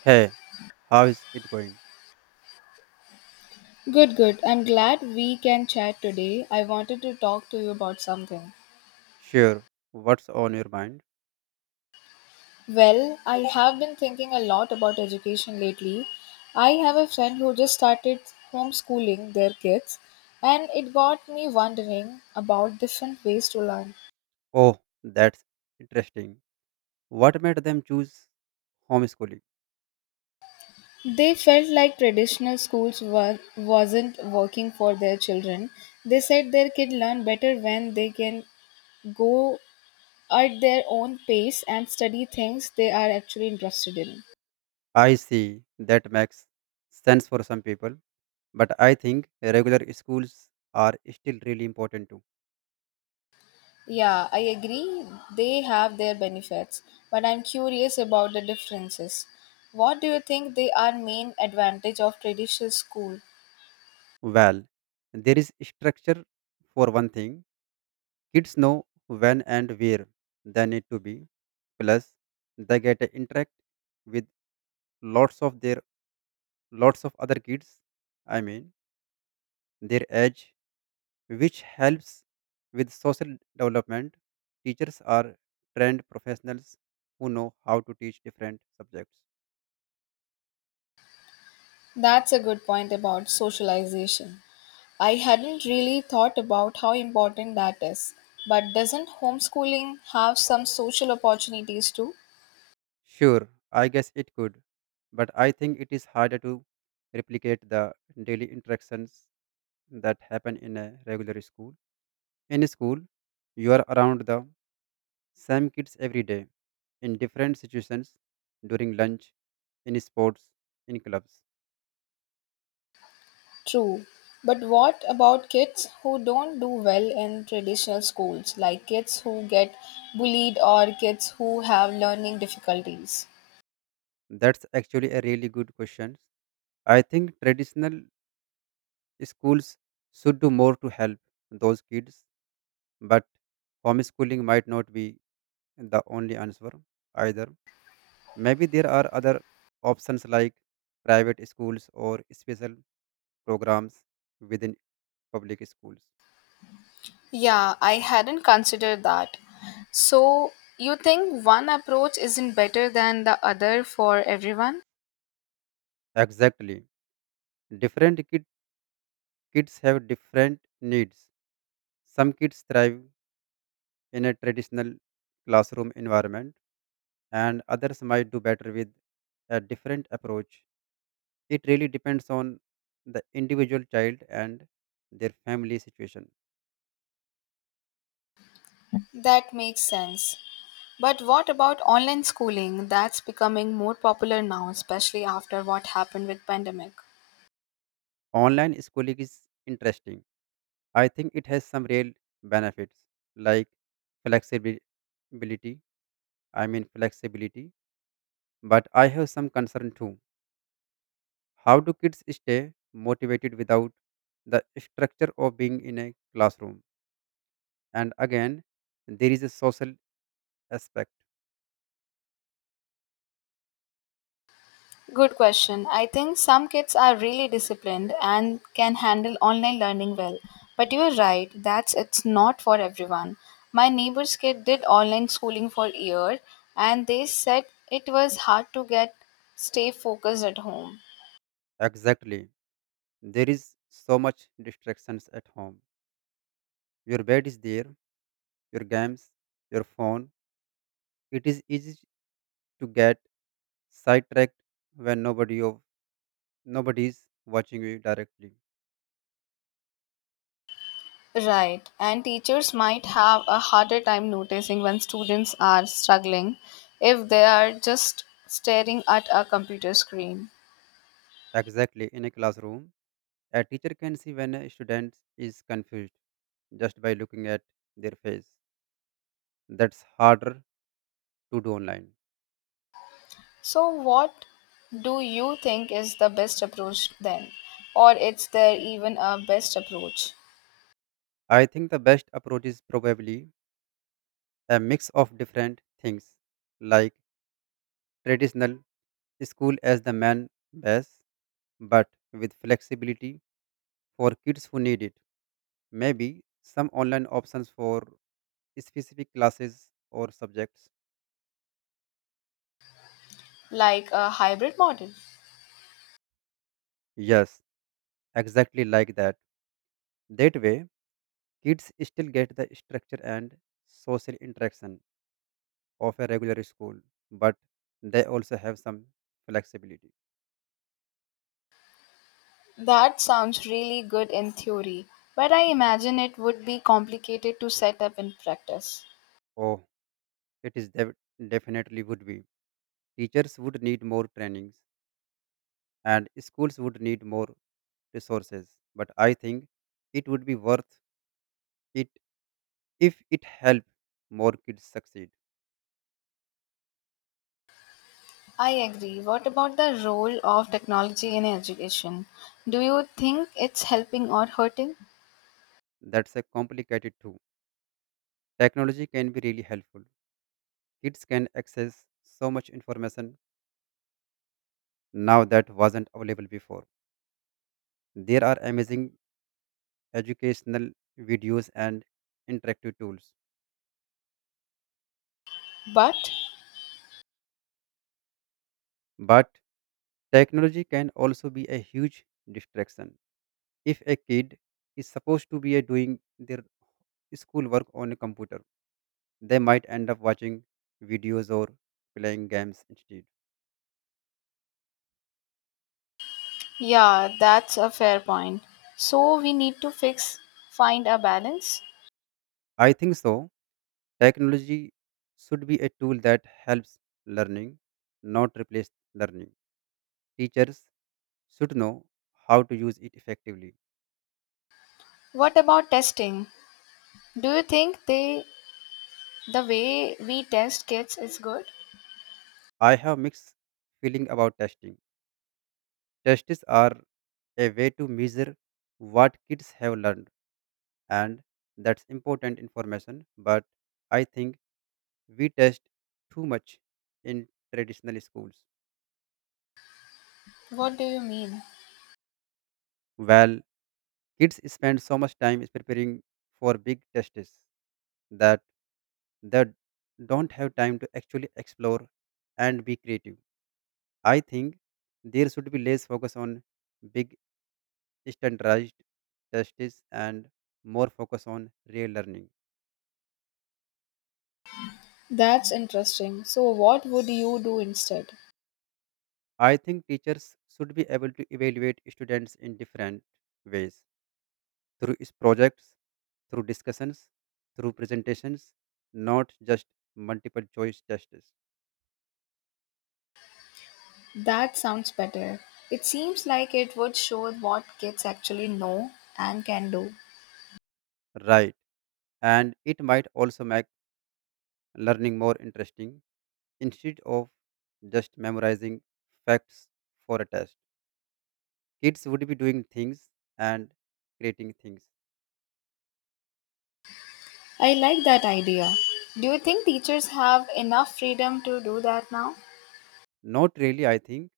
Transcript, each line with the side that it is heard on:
right: Hey, how is it going?
left: Good, good. I'm glad we can chat today. I wanted to talk to you about something.
right: Sure, what's on your mind?
left: Well, I have been thinking a lot about education lately. I have a friend who just started homeschooling their kids, and it got me wondering about different ways to learn.
right: Oh, that's interesting. What made them choose homeschooling?
left: They felt like traditional schools were, wasn't working for their children. They said their kid learn better when they can go at their own pace and study things they are actually interested in.
right: I see, that makes sense for some people, but I think regular schools are still really important too.
left: Yeah, I agree. They have their benefits, but I'm curious about the differences. What do you think they are main advantage of traditional school?
right: Well, there is structure for one thing. Kids know when and where they need to be. Plus, they get to interact with lots of their lots of other kids. I mean, their age, which helps with social development. Teachers are trained professionals who know how to teach different subjects.
left: That's a good point about socialization. I hadn't really thought about how important that is. But doesn't homeschooling have some social opportunities too?
right: Sure, I guess it could, but I think it is harder to replicate the daily interactions that happen in a regular school. In school, you are around the same kids every day, in different situations, during lunch, in sports, in clubs.
left: True. But what about kids who don't do well in traditional schools, like kids who get bullied or kids who have learning difficulties?
right: That's actually a really good question. I think traditional schools should do more to help those kids, but homeschooling might not be the only answer either. Maybe there are other options like private schools or special programs within public schools.
left: Yeah, I hadn't considered that. So, you think one approach isn't better than the other for everyone?
right: Exactly. Different kid, kids have different needs. Some kids thrive in a traditional classroom environment, and others might do better with a different approach. It really depends on the individual child and their family situation.
left: That makes sense. But what about online schooling? That's becoming more popular now, especially after what happened with pandemic.
right: Online schooling is interesting. I think it has some real benefits like flexibility. Flexibility. But I have some concern too. How do kids stay motivated without the structure of being in a classroom? And again, there is a social aspect.
left: Good question. I think some kids are really disciplined and can handle online learning well. But you are right, that's it's not for everyone. My neighbor's kid did online schooling for a year and they said it was hard to get stay focused at home.
right: Exactly. There is so much distractions at home. Your bed is there, your games, your phone. It is easy to get sidetracked when nobody is watching you directly.
left: Right, and teachers might have a harder time noticing when students are struggling if they are just staring at a computer screen.
right: Exactly, in a classroom, a teacher can see when a student is confused just by looking at their face. That's harder to do online.
left: So, what do you think is the best approach then? Or is there even a best approach,
right: I think the best approach is probably a mix of different things like traditional school as the main base, but with flexibility for kids who need it. Maybe some online options for specific classes or subjects.
left: like a hybrid model?
right: Yes, exactly like that. That way, kids still get the structure and social interaction of a regular school, but they also have some flexibility.
left: That sounds really good in theory, but I imagine it would be complicated to set up in practice.
right: Oh, it definitely would be. Teachers would need more trainings, and schools would need more resources. But I think it would be worth it if it helped more kids succeed.
left: I agree. What about the role of technology in education? Do you think it's helping or hurting?
right: That's a complicated too. Technology can be really helpful. Kids can access so much information now that wasn't available before. There are amazing educational videos and interactive tools,
left: But
right: but technology can also be a huge distraction. If a kid is supposed to be a doing their schoolwork on a computer, they might end up watching videos or playing games instead.
left: yeah, that's a fair point. So we need to fix find a balance.
right: I think so. Technology should be a tool that helps learning, not replace learning. Teachers should know how to use it effectively.
left: What about testing? Do you think they the way we test kids is good?
right: I have mixed feeling about testing. Tests are a way to measure what kids have learned and that's important information, but I think we test too much in traditional schools.
left: What do you mean?
right: Well, kids spend so much time preparing for big tests that that don't have time to actually explore and be creative. I think there should be less focus on big standardized tests and more focus on real learning.
left: That's interesting. So, what would you do instead?
right: I think teachers should be able to evaluate students in different ways projects, through discussions, through presentations, not just multiple choice tests.
left: That sounds better. It seems like it would show what kids actually know and can do.
right: Right. And it might also make learning more interesting instead of just memorizing facts for a test. Kids would be doing things and creating things.
left: I like that idea. Do you think teachers have enough freedom to do that now?
right: Not really, I think.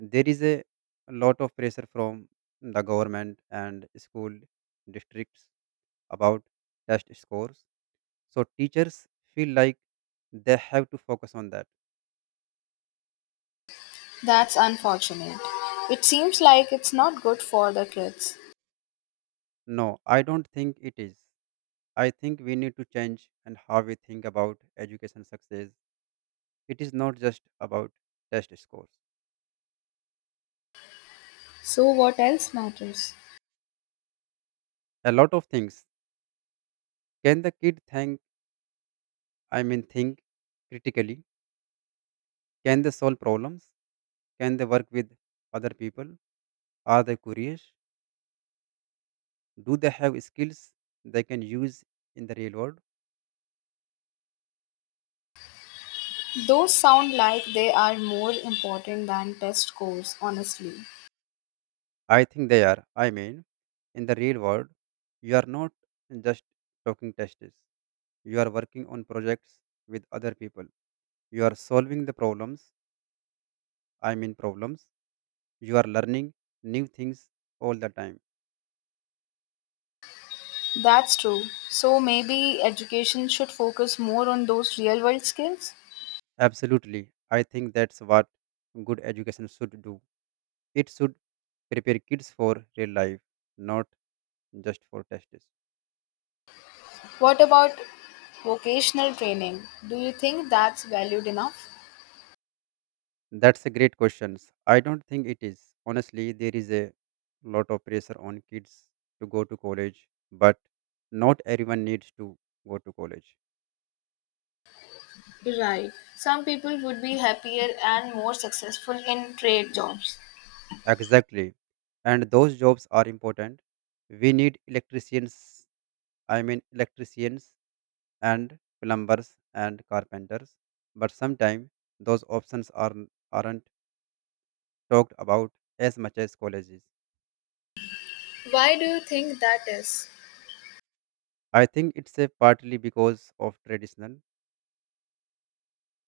right: There is a lot of pressure from the government and school districts about test scores. So teachers feel like they have to focus on that.
left: That's unfortunate. It seems like it's not good for the kids.
right: No, I don't think it is. I think we need to change and how we think about education success. It is not just about test scores.
left: So, what else matters?
right: A lot of things. Can the kid think, I mean, think critically? Can they solve problems? Can they work with other people? Are they curious? Do they have skills they can use in the real world?
left: Those sound like they are more important than test scores, honestly.
right: I think they are. I mean, in the real world, you are not just talking tests. You are working on projects with other people. You are solving the problems. You are learning new things all the time.
left: That's true. So maybe education should focus more on those real world skills?
right: Absolutely. I think that's what good education should do. It should prepare kids for real life, not just for tests.
left: What about vocational training? Do you think that's valued enough?
right: That's a great question. I don't think it is. Honestly, there is a lot of pressure on kids to go to college, but not everyone needs to go to college.
left: Right. Some people would be happier and more successful in trade jobs.
right: Exactly. And those jobs are important. We need electricians and plumbers and carpenters, but sometimes those aren't talked about as much as colleges.
left: Why do you think that is?
right: I think it's a partly because of traditional.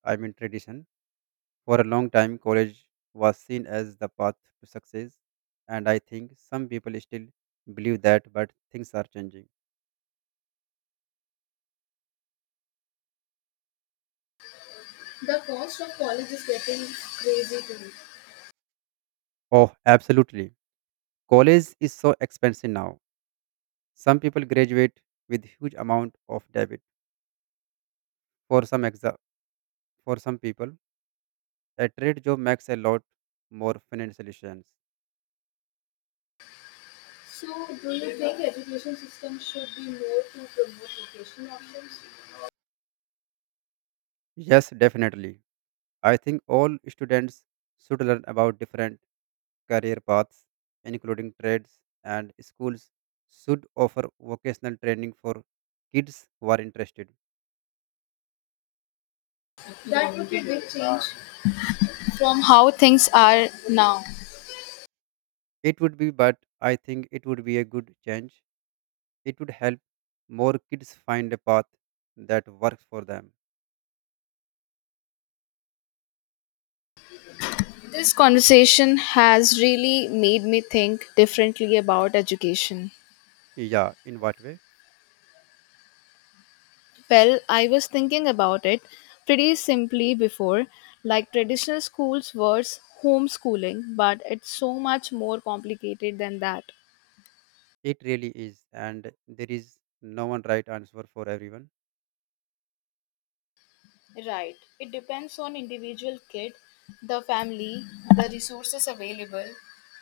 right: I mean tradition. For a long time, college was seen as the path to success, and I think some people still believe that, but things are changing.
left: The cost of college is getting crazy too.
right: Oh, absolutely. College is so expensive now. Some people graduate with huge amount of debt. For some exa- for some people, a trade job makes a lot more financial sense.
left: So, do you think education system should be more to promote vocational options?
right: Yes, definitely. I think all students should learn about different career paths, including trades, and schools should offer vocational training for kids who are interested.
left: That would be a big change from how things are now.
right: It would be, but I think it would be a good change. It would help more kids find a path that works for them.
left: This conversation has really made me think differently about education.
right: Yeah, in what way?
left: Well, I was thinking about it pretty simply before, like traditional schools versus homeschooling, but it's so much more complicated than that.
right: It really is, and there is no one right answer for everyone.
left: Right. It depends on individual kid, the family, the resources available,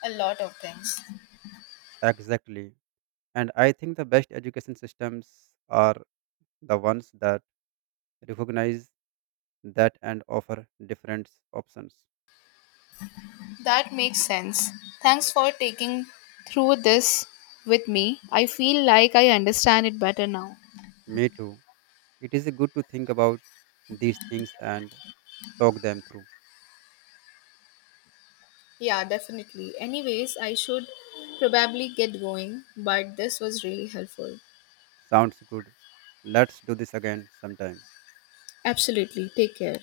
left: a lot of things.
right: Exactly. And I think the best education systems are the ones that recognize that and offer different options.
left: That makes sense. Thanks for taking through this with me. I feel like I understand it better now.
right: Me too. It is good to think about these things and talk them through.
left: Yeah, definitely. Anyways, I should probably get going, but this was really helpful.
right: Sounds good. Let's do this again sometime.
left: Absolutely. Take care.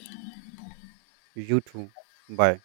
right: You too. Bye.